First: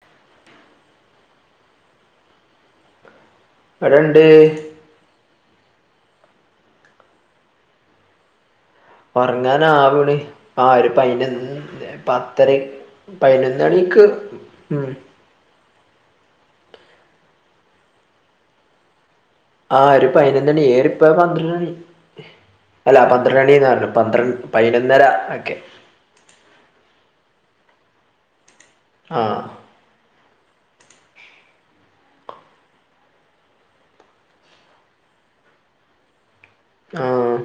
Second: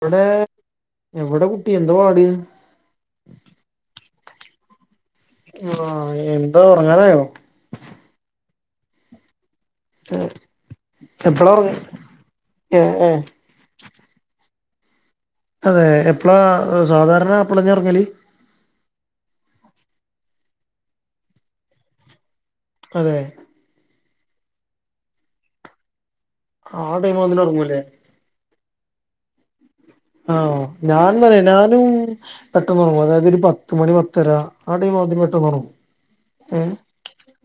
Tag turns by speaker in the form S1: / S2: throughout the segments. S1: ഇവിടെ എവിടെ കുട്ടി എന്തുവാടി
S2: ഇവടേണ്ട്
S1: ആഹ് എന്താ ഒറങ്ങാറായോ
S2: ഒറങ്ങാനാവോളി ആ ഒരു
S1: എപ്പളാ ഉറങ്ങ
S2: [unintelligible] പത്തര
S1: ഏഹ് ഏഹ്
S2: പതിനൊന്ന് മണിക്ക് ഉം
S1: അതെ എപ്പളാ സാധാരണ എപ്പളാ ചെറങ്ങല്
S2: ആ ഒരു പതിനൊന്നണി ഏറിപോയാ പന്ത്രണ്ട് മണി അല്ല
S1: അതെ
S2: പന്ത്രണ്ട് മണീന്നാ പറഞ്ഞേ പന്ത്ര പൈനൊന്നര ഒക്കെ
S1: ആ ടൈമില് വന്ന്ട്ട് ഒറങ്ങും ല്ലേ
S2: ആഹ്
S1: ആഹ് ഞാനെന്നാറിയോ ഞാന് പെട്ടെന്നൊറങ്ങും അതായത് ഒരു പത്ത് മണി പത്തര ആ ടൈം ആവുമ്പതിന് പെട്ടെന്ന് ഒറങ്ങും ശരി
S2: ആഹ്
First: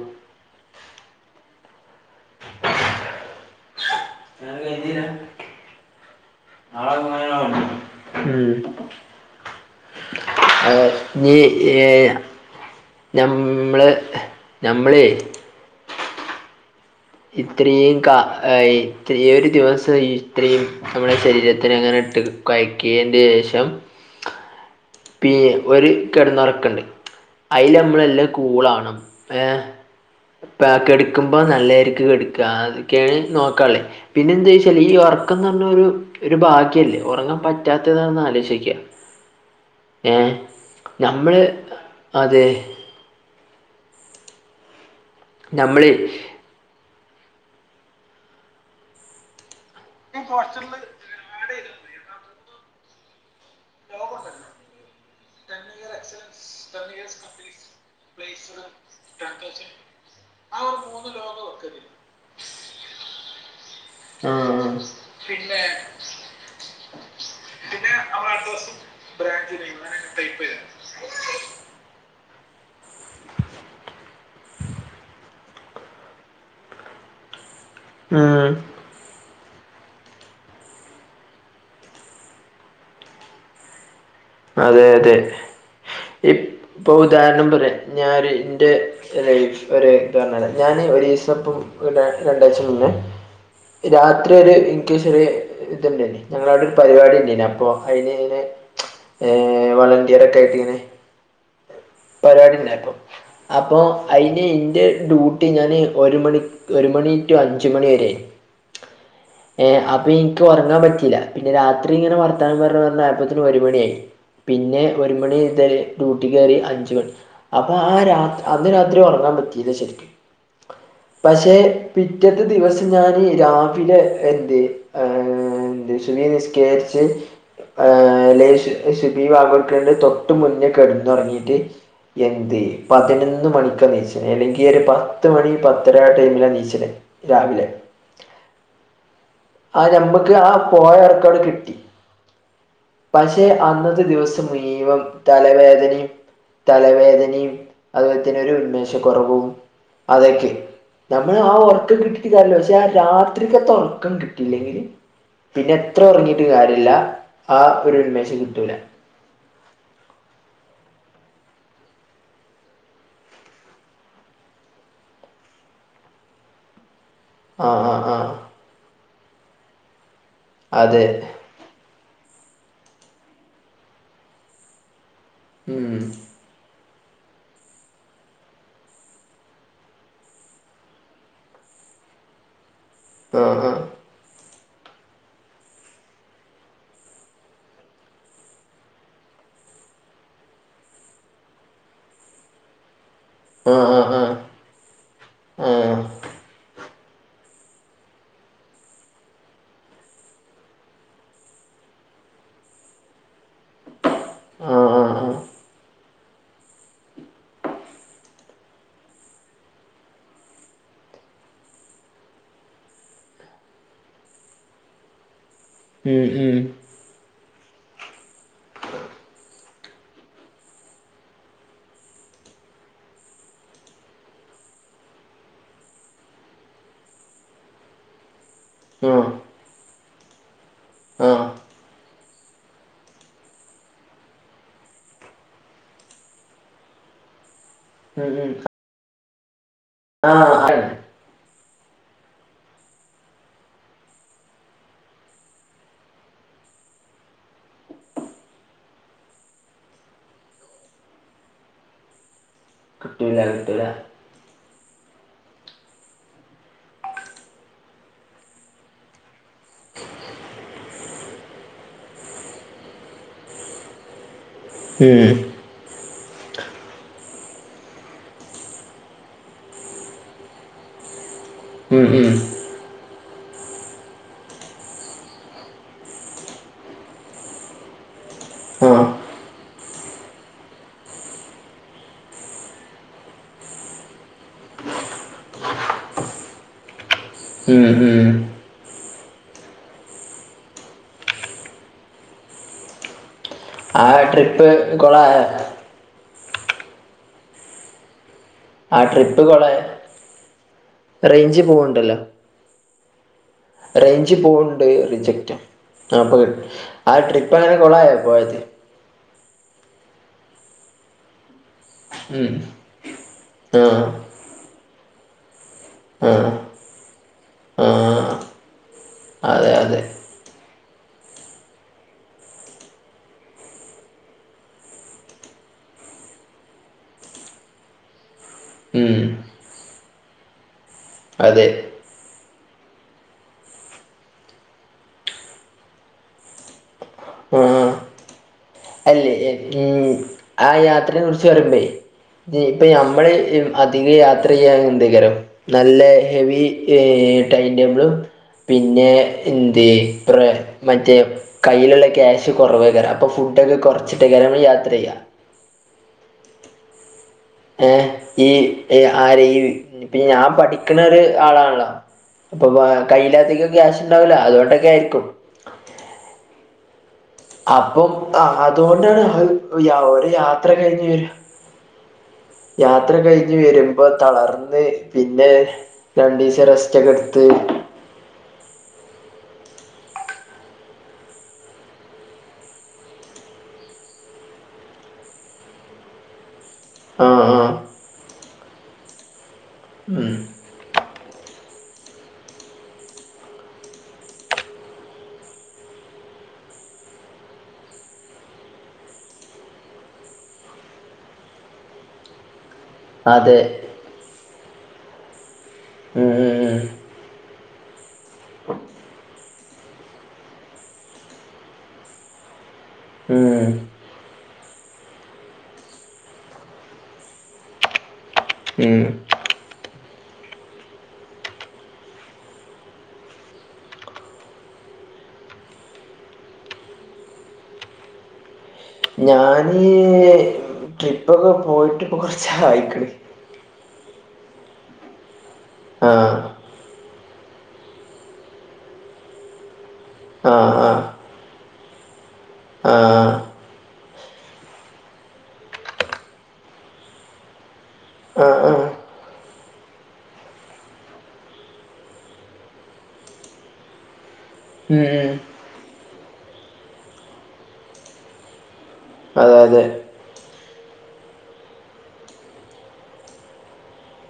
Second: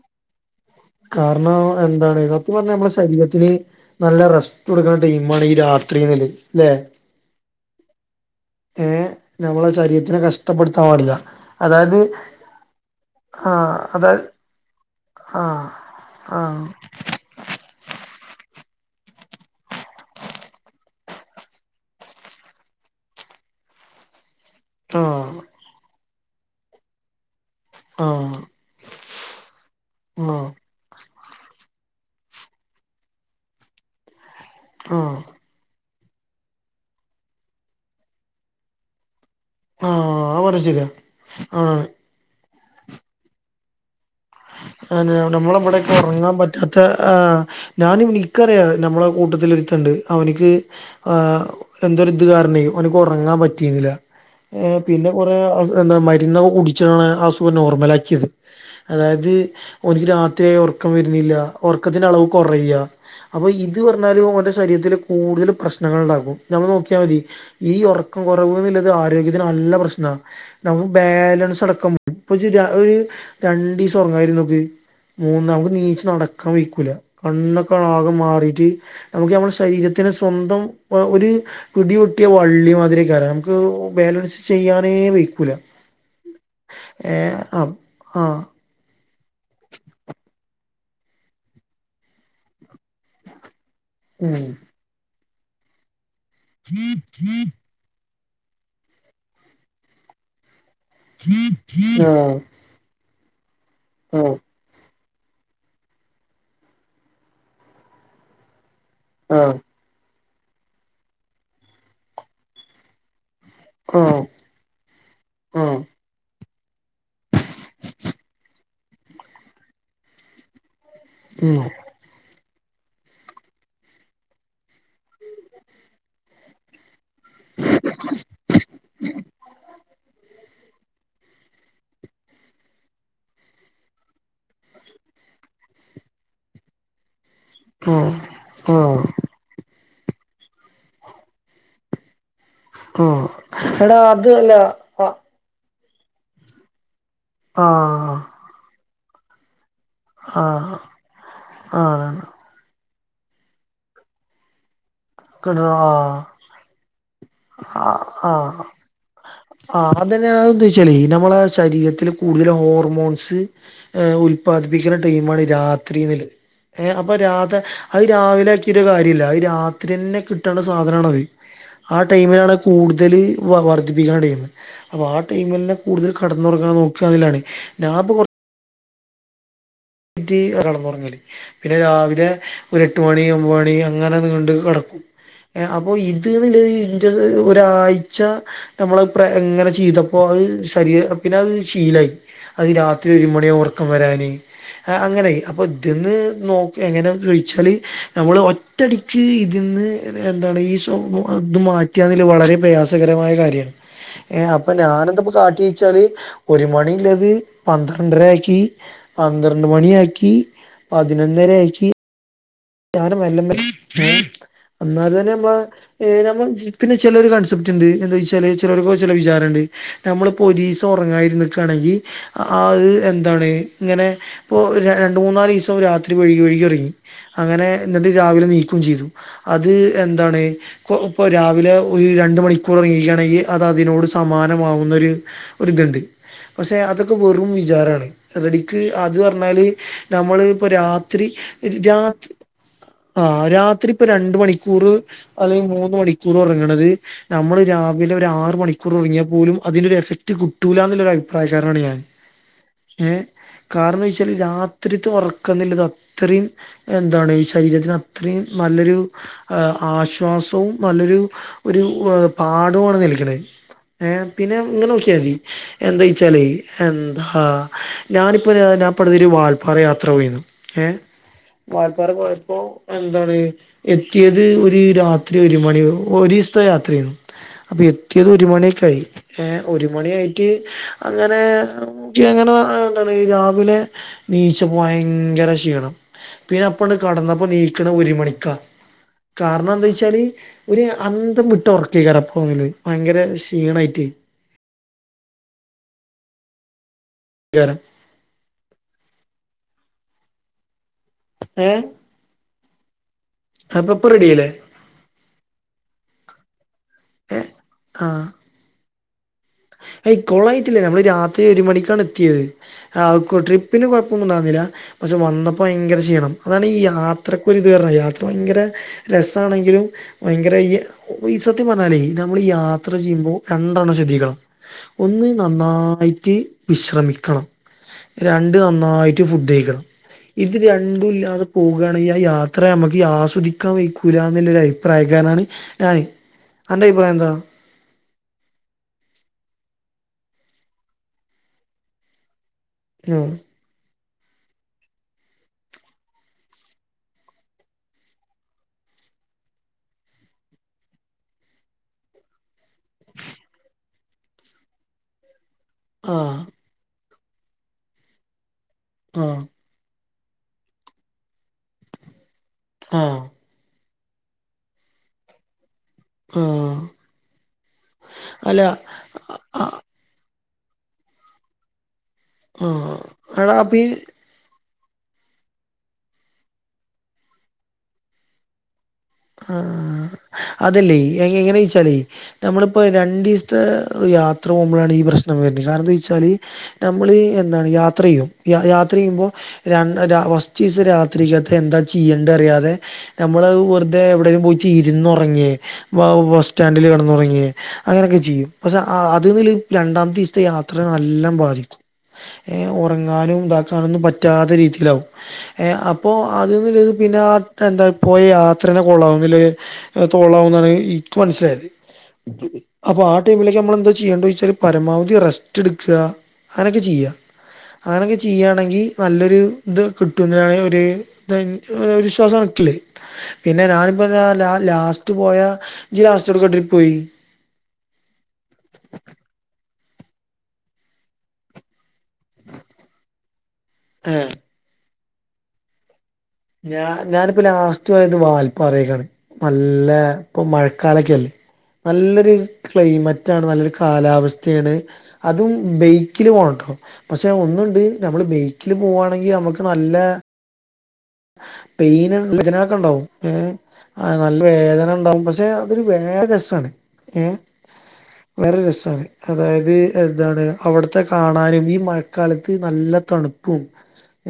S1: കാരണം എന്താണ് [unintelligible] സത്യം പറഞ്ഞ നമ്മളെ ശരീരത്തിന് നല്ല റെസ്റ്റ് കൊടുക്കണ ടൈമാണ് ഈ രാത്രീന്നൊള്ളത് ല്ലേ?
S2: [unintelligible] ഉം
S1: ഏഹ് നമ്മളെ ശരീരത്തിനെ കഷ്ടപ്പെടുത്താൻ പാടില്ല
S2: [inaudible] നീ
S1: അതായത്
S2: ഏഹ്
S1: ആഹ്
S2: ഞമ്മള്
S1: അതായത്
S2: ഞമ്മളേ
S1: ആഹ് ആഹ്
S2: ഇത്രയും കാ ആഹ് ഇത്രയും ഒരു ദിവസം ഇത്രയും നമ്മളെ ശരീരത്തിന് അങ്ങനെ ഇട്ട് കൊഴക്കിയേൻ്റെ ശേഷം പി
S1: ആഹ്
S2: ഒരു കെടന്നൊറക്കൊണ്ട്. അയില് നമ്മളെല്ലാം
S1: ആഹ്
S2: കൂളാവണം, ഏഹ്
S1: ആഹ്
S2: പാക്ക് എടുക്കുമ്പോ നല്ല രീ ക്ക് എടുക്കാ, [unintelligible] നോക്കാലോ പിന്നെ എന്താ വെച്ചാല് ഈ ഒറക്കംന്നു പറഞ്ഞാലൊരു ഒരു ഭാഗ്യല്ലേ ഒറങ്ങാൻ പറ്റാത്തതൊന്ന് ആലോചിച്ച് നോക്കിക്ക
S1: ആഹ്
S2: ഏഹ്
S1: ആ പറഞ്ഞത് ശരിയാ
S2: ഞമ്മള്
S1: ആണ്
S2: അതെ
S1: ആന്ന് നമ്മടെ ഇവിടൊക്കെ
S2: നമ്മൾ
S1: ഒറങ്ങാൻ പറ്റ് താത്ത ആഹ് ഞാന് ഇനിക്കറിയാ നമ്മളെ കൂട്ടത്തിൽ ഒരുത്തണ്ട് അവനിക്ക് ആഹ് എന്തോ ഒരിത് കാരണേ ഓന്ക്ക് ഒറങ്ങാൻ പറ്റ് റ്റിയിരുന്നില്ല, ഏഹ് പിന്നെ കൊറെ എന്താ മരുന്നൊക്കെ കുടിച്ചാണ് അസുഖം നോർമൽ ആക്കിയത്. അതായത് ഓന്ക്ക് രാത്രി ആയാ ഒറക്കം വരുന്നില്ല, ഒറക്കത്തിന്റെ അളവ് കൊറയാ അപ്പൊ ഇ ത് പറഞ്ഞാലും ഓന്റെ ശരീരത്തില് കൂടുതല് പ്രശ്നങ്ങളൊണ്ടാക്കും, നമ്മള് നോക്കിയാ മതി. ഈ ഒറക്കം കൊറവ് എന്നുള്ളത് ആരോഗ്യത്തിന് നല്ല പ്രശ്നാ, നമ്മക്ക് ബാലൻസ് അടക്കം ഇപ്പൊ ശരിയാ ഒര് രണ്ടിസം ഒറങ്ങാതിരുന്നു നോക്ക് മൂന്നാമത് നീച്ച് നടക്കാൻ വഴിക്കൂല കണ്ണോക്കെ ആകെ മാറിട്ട് നമുക്ക് നമ്മുടെ ശരീരത് തിന് സ്വന്തം ഒരു പിടി പൊട്ടിയ വള്ളി മാതിരി ക്കറ നമുക്ക് ബാലൻസ്
S2: അതെ
S1: ചെയ്യാനേ
S2: അതെ
S1: വെയ്ക്കൂല
S2: ഇപ്പ് പ്പൊ
S1: ഏ
S2: ഉദാഹരണം
S1: ആ
S2: പറയാ ഞാൻ
S1: ആ
S2: ഇന്റെ ഒരു ഇത് പറഞ്ഞാല് ഞാൻ ഒരു ദിവസ ഇപ്പം ഇവടെ രണ്ടാഴ്ച മുന്നേ രാത്രി
S1: ഉം
S2: ഒരു ഇന്ക്ക് ചെറിയേ ഒരു ഇത്ണ്ടായിന്, ഞങ്ങടവിടെ ഒരു പരിപാടി ഉണ്ടായിന് അപ്പൊ അയിനിങ്ങനെ ഏഹ് വളറിയർ ഒക്കെ ആയിട്ട്ങ്ങനെ
S1: ആ
S2: പരിപാടി ഉണ്ടായിപ്പൊ അപ്പൊ അയിന് എന്റെ ഡ്യൂട്ടി ഞാന് ഒരു മണി ഒരു മണി ടു അഞ്ചു മണി വരെ ആനു
S1: ആഹ്
S2: ്അപ്പ ഇൻക്ക് ഒറങ്ങാൻ പറ്റീല്ല പിന്നെ രാത്രി ഇങ്ങനെ വർത്താനം പറഞ് പറഞ്ഞാ അല്പ്പത്തിന് ഒരു മണിയായി
S1: ആ ആ
S2: പിന്നെ ഒരു മണി മുതല് ഡ്യൂട്ടി കയറി അഞ്ചു മണി അപ്പൊ ആ രാ അന്ന് രാത്രി ഒറങ്ങാൻ പറ്റീയില്ല ശരിക്കും പക്ഷേ
S1: ഉം
S2: പിറ്റത്തെ ദിവസം ഞാൻ രാവിലെ എന്ത് എന്ത് സുവി നിസ്കരിച്ച് ഏ ലേഷം സിബി വാഗൽക്കന്റെ തൊട്ട് മുന്നേ കെടന്നൊറങ്ങിയിട്ട് എന്ത് പതിനൊന്ന് മണിക്കാ നീച്ചനെ അല്ലെങ്കി ഒരു പത്ത് മണി പത്തര ടൈമിലാ നീച്ചിനെ രാവിലെ
S1: ആ ആ
S2: ആ ഞമ്മക്ക് ആ പോയ ഒറക്കോങ്ങട് കിട്ടി
S1: ആ
S2: പക്ഷേ
S1: എടാ
S2: അന്നത്തെ
S1: അത്
S2: ദിവസം
S1: അല്ല
S2: മുഴുവൻ
S1: ആ
S2: തലവേദനേം തലവേദനേം
S1: ആ
S2: അതുപോലെ തന്നെ ഒരു ഉന്മേഷക്കുറവും
S1: ആ
S2: അതെക്കി നമ്മള് ആഹ്
S1: ആ
S2: ഒറ്റക്കിട്ടിട്ട് കാര്യല്ല പക്ഷെ രാത്രിക്കത്തെ ഒറക്കം കിട്ടില്ലെങ്കില് പിന്നെ എത്ര
S1: ആ
S2: ഒറങ്ങിട്ട് കാര്യല്ല ആ ഒരു
S1: ആഹ്
S2: ഉൻമേ
S1: ആഹ് ആഹ് അതന്നെയ ഉദ്ദേശിച്ചാലെ നമ്മളെ ശരീരത്തില് കൂടുതൽ ഹോർമോൺസ് ഉല്പാദിപ്പിക്കുന്ന ടൈമാണ് രാത്രിമില് ഏഹ് അപ്പൊ രാതേ
S2: ആ
S1: അത്
S2: ആ
S1: രാവിലെ
S2: ആ
S1: ആക്കിട്ട് കാര്യല്ല അഹ് രാത്രി തന്നെ കിട്ടേണ്ട
S2: അതെ
S1: സാധനാണത് ആ ടൈമിലാണ് കൂടുതൽ വർദ്ധിപ്പിക്കണ ടൈമ് അപ്പൊ ആഹ് ടൈമിലന്നെ
S2: ഉം
S1: കൂടുതൽ കെട ന്നൊറങ്ങാൻ നോക്കാണേലാണേ ഞാപ്പ കൊറ റ്റ് കെടന്നൊറങ്ങല് പിന്നെ രാവിലെ ഒരു എട്ട് മണി
S2: ആ ആ
S1: ഒമ്പണി അ അങ്ങനെ നീണ്ട് കെടക്കും ഏഹ് അപ്പൊ ഇത് ന്ന്ള്ളത് ഇന്റത് ഒരാഴ്ച നമ്മള്‌ പ്രേ ങ്ങനെ ചെയ്തപ്പോ അത് ശരി പിന്നത് ശീലായി അത് രാത്രി ഒരു മ ണി
S2: ആ ആ
S1: ഒറക്കം
S2: ആ
S1: വരാന് ആഹ് അങ്ങനെ അപ്പൊ
S2: ആ
S1: ഇത് ന്ന് നോക്കി എങ്ങനെ ദ്രോഹിച്ചാല് നമ്മള് ഒറ്റടി റ്റ് ഇതിന്ന് എന്താണ് ഈ സ്വ മൊ ത് മാറ്റിയാണേല് വളരെ പ്രയാസകരമായ കാര്യാണ് ഏഹ് അപ്പൊ
S2: ആ ആ
S1: ഞാന്
S2: ആ
S1: എന്തപ്പോ കാട്ടിയെച്ചാല് ഒരു മണിള്ളത് പന്ത്രണ്ടര ആക്കി പന്ത്രണ്ട് മണിയാക്കി പതിനൊന്നരയാക്കി ഞാനും മെല്ലെ മെല്ലെ ഒന്നാമത് തന്നെ മ്മളെ ഈ
S2: ഉം
S1: നമ്മ
S2: ഉം
S1: ജീപ്പിനെ ചെലര് കൺസെപ്റ്റ്ണ്ട് എന്താ വെച്ചാല് ചെലോർക്ക് ചെലെ വിചാരംണ്ട് ഞമ്മളിപ്പോ ഒരിസം ഒറങ്ങാതിരി നിക്കയാണെങ്കി അഹ് എന്താണ് ഇങ്ങനെ ഇപ്പൊ രണ്ട് മൂന്നാലിവസം രാത്രി വഴ്കി വഴ്കി ഒറങ്ങി അങ്ങനെ എന്നിട്ട് രാവിലെ ണീക്കും ചെയ്തു
S2: ആ
S1: അത് എന്താണ് ഇപ്പോ ഇപ്പൊ
S2: ആ
S1: രാവിലെ ഒരു രണ്ട് മണിക്കൂറ് ഒറങ്ങിക്കയാണെങ്കി അത് അതിനോട് സമാനമാവുന്നൊരു ഒരിതുണ്ട് പക്ഷെ അതൊക്കെ വെറും വിചാരാണ്
S2: ഉം ഉം
S1: റെഡിക്ക് അത് പറഞ്ഞാല്
S2: ആ
S1: നമ്മള് ഇപ്പൊ
S2: അതാണ്.
S1: രാത്രി രാ ആഹ് രാത്രി ഇപ്പൊ രണ്ട് മണിക്കൂറ് അല്ലെങ്കി മൂന്ന് മണിക്കൂറ് ഒറങ്ങണത് നമ്മള് രാവിലെ ഒരാറ് മണിക്കൂറ് ഒറങ്ങിയ പോലും അതിനൊരു എഫക്ട് കിട്ടൂലാന്നുള്ളൊരു അഭിപ്രായക്കാരനാണ് ഞാൻ ഏഹ്
S2: കിട്ടൂല കിട്ടൂല
S1: കാരണം ച്ചാല് രാത്രിത്തെ ഒറക്കന്നിള്ളത് അത്രയും എന്താണ് ഈ ശരീരത്തിന് അത്രയും നല്ലൊരു ആഹ് ആശ്വാസവും നല്ലൊരു ഒരു പാഠവാണ് നൽകണേ ഏഹ് പിന്നെ ഇങ്ങനെ നോക്കിയാ
S2: ഉം
S1: മതി എന്തായ്ച്ചാലേ എന്താ ഞാനിപ്പോ ഞാ പട്തിരി വാൽപ്പാറ യാത്ര പോയിരുന്നു ഏഹ്
S2: ഉം
S1: വാൽപ്പാറ
S2: ഉം
S1: പോയപ്പോ എന്താണ് എത്തിയത് ഒരു രാത്രി ഒരു മണി ഒരിസത്തെ യാത്ര ആയിരുന്നു അപ്പൊ എത്തിയത് ഒരു മണിയൊക്കായി
S2: ആ
S1: ഏഹ് ഒരു മണിയായിട്ട് അങ്ങനെ മുടി അങ്ങനെ എന്താണ് രാവിലെ ണീച്ചപ്പോ ഭയങ്കര ക്ഷീണം പിന്നെ അപ്പണ്ട് കെടന്നപ്പോ
S2: ഉം
S1: ണീക്കണേ ഒരു
S2: ഉം
S1: മണിക്കാ കാരണം എന്താ ച്ചാല് ഒരു അന്തം വിട്ട് ഒറക്കെ കാരംഭയങ്കര ക്ഷീണയിട്ട്
S2: ആഹ് ട്രിപ്പ് കൊളായോ
S1: [unintelligible]
S2: ആ ട്രിപ്പ് കൊളായോ റേയ്ഞ്ച്
S1: ഏ
S2: പോണ് ണ്ടല്ലോ
S1: അപ്പൊ ഇപ്പൊ
S2: റേയ്ഞ്ച്
S1: റെഡിയായില്ലേ
S2: പോണ് ണ്ട് റിജക്റ്റ് അപ്പ ആഹ്
S1: ഏ
S2: ട്രിപ്പ് അങ്ങനെ കൊളായോ പോയത്
S1: എയ് കൊളായിട്ടില്ല നമ്മള് രാത്രി ഒരു മണി ക്കാണ് എത്തിയത്
S2: ഉം
S1: ആഹ് കു ട്രിപ്പിന്
S2: ആ
S1: കൊഴപ്പൊന്നുണ്ടാരുന്നില്ല പക്ഷെ വന്നപ്പ ഭയങ്കര
S2: ആ
S1: ക്ഷീണംഅതാണ് ഈ യാത്രക്കൊരിത്
S2: ആ
S1: കാരണം യാത്ര ഭയങ്കര
S2: അതെ
S1: രസാണെങ്കിലും
S2: അതെ
S1: ഭയങ്കര ഈയ ഈ സത്യം പറഞ്ഞാലേ നമ്മള് യാത്ര ചെയ്യുമ്പോ രണ്ടെണ്ണം ശ്രദ്ധിക്കണം ഒന്ന് നന്നായിട്ട് വിശ്രമിക്കണം രണ്ട്
S2: ഉം
S1: നന്നായിട്ട് ഫുഡ് കഴിക്കണം ഇത് രണ്ടും ഇല്ലാതെ
S2: അതെ
S1: പോകുക ആ യാത്ര നമ്മക്ക് ആസ്വദിക്കാൻ വക്കൂല എന്നുള്ള ഒരു അഭിപ്രായക്കാരാണ് ഞാന് അന്റെ അഭിപ്രായംന്താ
S2: ആ അല്ലേ [unintelligible] ആ യാത്രയെ കുറിച്ച് പറയുമ്പോൾ ഇപ്പൊ ഞമ്മൾ അധികം യാത്ര ചെയ്യാൻ എന്തേങ്കരം നല്ല ഹെവി ടൈം ടേബിളും പിന്നെ എന്ത് പ്ര മറ്റേ കയ്യിലുള്ള ക്യാഷ് കുറവേ കാരം അപ്പൊ ഫുഡൊക്കെ കുറച്ചിട്ടേക്ക രം നമ്മൾ യാത്ര ചെയ്യാ
S1: ആ
S2: ഏ ഈ
S1: ആഹ്
S2: ആര് ഈ പി ഞാൻ പഠിക്കണ ഒരു ആളാണല്ലോ അപ്പൊ
S1: ആഹ്
S2: കയ്യിലധി്റം ക്യാഷ് ഉണ്ടാവില്ല അതുകൊണ്ടൊക്കെ ആയിരിക്കും
S1: ഉം
S2: അപ്പം ആ അതുകൊണ്ടാണ്
S1: ആഹ്
S2: ഒരു യാത്ര കഴിഞ്ഞഞ് വര
S1: ആഹ്
S2: യാത്ര
S1: എടാ
S2: കഴിഞ്ഞഞ്
S1: അപ്പീ
S2: വരുമ്പോ തളർന്ന് പിന്നെ രണ്ടു ദിവസം റെസ്റ്റ് ഒക്കെ എടുത്ത്
S1: ആ അതല്ലേ എങ്ങനെ വെച്ചാലേ നമ്മളിപ്പോ രണ്ടു ദിവസത്തെ യാത്ര പോകുമ്പോഴാണ് ഈ പ്രശ്നം വരുന്നത് കാരണം എന്താ വെച്ചാല് നമ്മൾ
S2: ആ ആ
S1: എന്താണ് യാത്ര ചെയ്യും യാത്ര ചെയ്യുമ്പോൾ രണ്ടര
S2: ഉം
S1: വസ്തു രാത്രികകത്ത് എന്താ ചെയ്യേണ്ട അറിയാതെ നമ്മള് വെർ തെ എവിടെങ്കിലും പോയിട്ട് ഇരുന്നുറങ്ങി ബസ് സ്റ്റാൻഡില് കിടന്നുറങ്ങിയ അങ്ങനെയൊക്കെ ചെയ്യും പക്ഷെ ആ അതിമമല് രണ്ടാത്തെ ദിവസത്തെ യാത്രയെ നല്ലാം ബാധിക്കു ഏ ഉറങ്ങാനും
S2: അതെ
S1: ഇതാക്കാനൊ ഒന്നും പറ്റാത്ത രീതിയിലാവും ഏ അപ്പോൾ
S2: ഉം
S1: അതന്നത് പിന്നെ എന്താ പോയ അത്ര തന്നെ കൊള്ളാവും അല്ലെ തൊള്ളാവ എന്നാണ് ഇൻക്മനസ്സിലായത് അപ്പൊ ആ
S2: ഉം
S1: ടൈമിൽ
S2: ഉം
S1: നമ്മൾ എന്താ ചെയ്യണ്ട ചോദിച്ചാല് പരമാവധി റെസ്റ്റ് എടുക്കുക അങ്ങനൊക്കെ ചെയ്യാ അങ്ങനൊക്കെ ചെയ്യയാണെങ്കിൽ
S2: ഉം
S1: നല്ലൊരു ഇത് കിട്ടുന്നാണ് ഒരു തനിക്ക് വിശ്വാസം വന്നിട്ടില്ലെ പിന്നെ ഞാനിപ്പ ല ലാസ്റ്റ് പോയാ ജി ലാസ്റ്റ് എവ്ട്ക്കെ ട്രിപ്പ് പോയെ
S2: ഞാന് ഈഹ് ട്രിപ്പ് ഒക്കെ പോ പോയിട്ട് കൊറച്ചായിക്ക്‌ണ്.
S1: ഏഹ്?
S2: ഹാ
S1: ഞാ ഞാനിപ്പ ലാസ്റ്റ് പോയത് വാൽപ്പാറയിലാണ്. നല്ല, ഇപ്പൊ
S2: ആ ആ
S1: മഴക്കാലൊക്കയല്ലേ? നല്ലൊരു
S2: ആ
S1: ക്ലൈമറ്റാണ് നല്ലൊരു കാലാവസ്ഥയാണ്. അതും ബെയ്ക്കില് പോണട്ടോ. പക്ഷെ ഒന്നുണ്ട് നമ്മള്
S2: ആ ആ
S1: ബൈക്കില് പോവാണെങ്കി നമുക്ക് നല്ല പെയിന് [unintelligible] നക്കെണ്ടാവും ഏഹ്? ആഹ് നല്ല
S2: ഉം
S1: വേദനണ്ടാവും
S2: ഉം
S1: പക്ഷെ, അതൊരു വേറെ രസാണ് ഏഹ്? വേറെ രസാണ്.
S2: അതെ
S1: അതായത്
S2: അതെ
S1: എന്താണ് അവിടുത്തെ കാണാനും ഈ മഴക്കാലത്ത് നല്ല തണുപ് പും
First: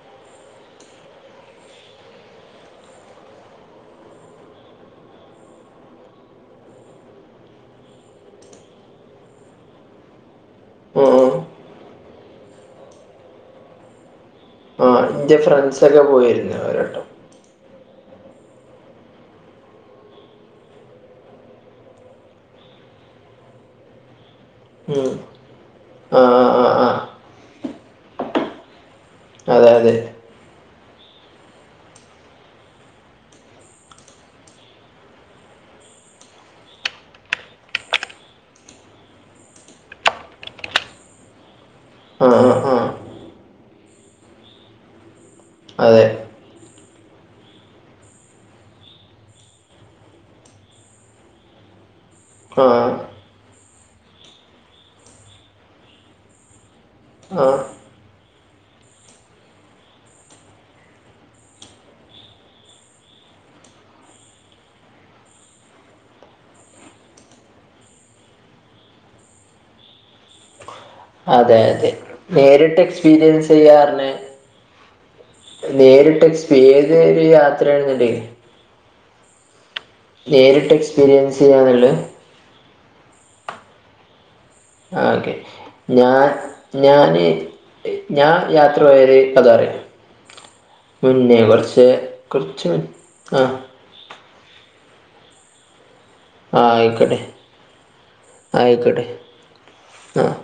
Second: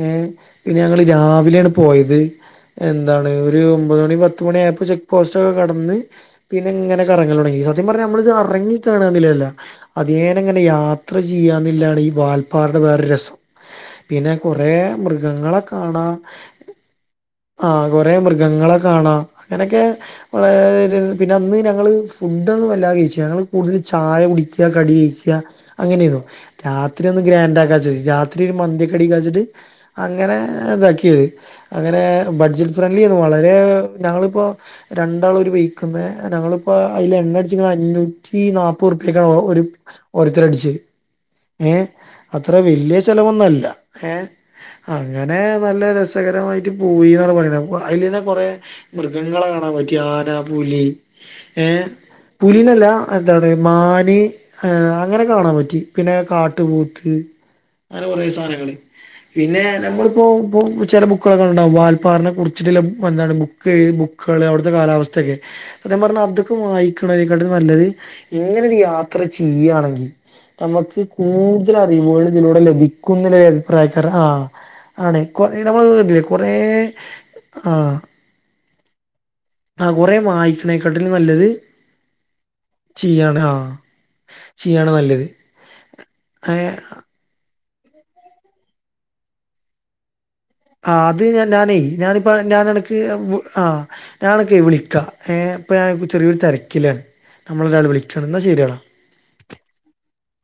S1: ഏഹ് പിന്നെ ഞങ്ങള് രാവിലെയാണ് പോയത് എന്താണ് ഒരു ഒമ്പത് മണി പത്ത് മണി ആയപ്പോ ചെക്ക് പോസ്റ്റൊക്കെ കടന്ന് പിന്നെ ഇങ്ങനെ കറങ്ങല് തൊടങ്ങി. സത്യം പറഞ്ഞാ നമ്മളിത് എറങ്ങി കാണന്നില്ലല്ലാ? അതിയേന ഇങ്ങനെ
S2: ഉം
S1: യാത്ര
S2: ഉം
S1: ചെയ്യാന്നില്ലാണ് ഈ വാൽപ്പാറടെ വേറൊരു രസം. പിന്നെ കുറേ
S2: ആ എന്റെ
S1: മൃഗങ്ങളെ
S2: ഒക്കെ
S1: കാണാ.
S2: പോയിരുന്നു ഒരുവട്ടം
S1: ആഹ് കൊറേ മൃഗങ്ങളെ കാണാം അങ്ങനൊക്കെ ഈഹ് ഒരു പിന്നെ അന്ന് ഞങ്ങള് ഫുഡ്ഡൊന്നും വല്ലാതെ കഴിച്ചില്ല. ഞങ്ങള് കൂടുതല് ചായ കുടിക്ക കടി
S2: ഉം
S1: കഴിക്ക അങ്ങനെയേനു.
S2: ആ ആ ആ ആ
S1: രാത്രി ഒന്ന് ഗ്രാൻഡാക്കാ വിചാരിച്ചിട്ട്. രാത്രി ഒരു മന്തിയൊക്കെ അടിക്കാ വെച്ചിട്ട്
S2: അതെ അതെ
S1: അങ്ങനെ ഇതാക്കിയത്. അങ്ങനേ ബഡ്ജറ്റ് ഫ്രണ്ട്ലിയേന്നു. വളരേ ഞങ്ങളിപ്പോ രണ്ടാള് ഒരു ബൈക്കുമ്മേ. ഞങ്ങളിപ്പോ അയ്ല് എണ്ണ അടിച്ചിക്ക്ണേ അഞ്ഞൂറ്റി നാല്പ്പത് ഉറുപ്പ്യക്കാ ഒരു ഓരോര്ത്തരടിച്ചെ. ഏഹ്
S2: ആ
S1: അത്ര
S2: ആ ആ
S1: വല്ല്യ ചെലവൊന്നു അല്ല ഏഹ്. അങ്ങനെ നല്ല
S2: അതെ
S1: രസ സകരമായിട്ട് പോയീന്നാണ് പറയണേ. അപ്പൊ അയിലന്നെ കൊറെ മൃഗങ്ങളെ കാണാൻ പറ്റി. ആന പുലി ഏഹ്.
S2: ആ
S1: പുലീനല്ല. എന്താണ് മാന് ഈഹ് അങ്ങനെ കാണാൻ പറ്റി. പിന്നെ കാട്ടുപോത്ത്
S2: ആ
S1: അങ്ങനെ കൊറേ സാനങ്ങള്. പിന്നെ നമ്മളിപ്പോ പോ ചെല ബുക്കുകളൊക്കെ ഇണ്ടാവും വാൽപ്പാറിനെ കുറിച്ചിട്ട്ള്ള, എന്താണ് ബുക്ക് എയ്ത് ബുക്കേള്, അവിട്ത്തെ കാലാവസ്ഥയൊക്കെ അതാൻ പറഞ്ഞെ അതൊക്കെ വായിക്കണതിനേക്കാട്ടും നല്ലത് ഇങ്ങനൊരു യാത്ര ചെയ്യാണെങ്കി നമ്മക്ക്
S2: അതെ അതെ
S1: കൂട്തലറിയുമ്പോള് ഇതിലൂടല്ലേ
S2: നേരിട്ട്
S1: ദിക്കും
S2: എക്സ്പീരിയൻസ്
S1: അഭിപ്രായക്കർ
S2: ചെയ്യാറിന്
S1: ആഹ് ആണ്. കൊറേ നമ്മള്
S2: നേരിട്ട്
S1: ഇതില്ലേ കൊറേ
S2: എക്സ്പീ ഏതൊരു
S1: ആഹ്
S2: യാത്രയാണെന്നുണ്ടെങ്കിൽ
S1: ആഹ് കൊറേ
S2: നേരിട്ട്
S1: വായിച്ചണേക്കാട്ടിലു
S2: എക്സ്പീരിയൻസ്
S1: നല്ലത്
S2: ചെയ്യാന്നുള്ളത്
S1: ചീയാണ് ആഹ്, ചീയാണ്
S2: ആ
S1: നല്ലത്.
S2: ഓക്കെ ഞാൻ
S1: ഏഹ്
S2: ഞാന്, ഞാൻ യാത്ര പോയൊരു കഥ പറയാം.
S1: ആഹ് അത് ന്ന്
S2: മുന്നേ
S1: പറഞ്ഞാല്,
S2: കുറച്ച്
S1: ഞാനിപ്പ
S2: കുറച്ച് മുൻ
S1: ഞാനെടക്ക്
S2: ആ
S1: ആഹ്. ഞാനെടക്ക് വിളിക്കാ ഏഹ്. ഇപ്പൊ ഞാൻ ചെറിയൊരു
S2: ആ
S1: തെരക്കിലാണ്.
S2: ആയിക്കോട്ടെ
S1: ഞമ്മളെ ഒരാള് വിളിച്ചണ്. എന്നാ ശരിയടാ.
S2: അഹ്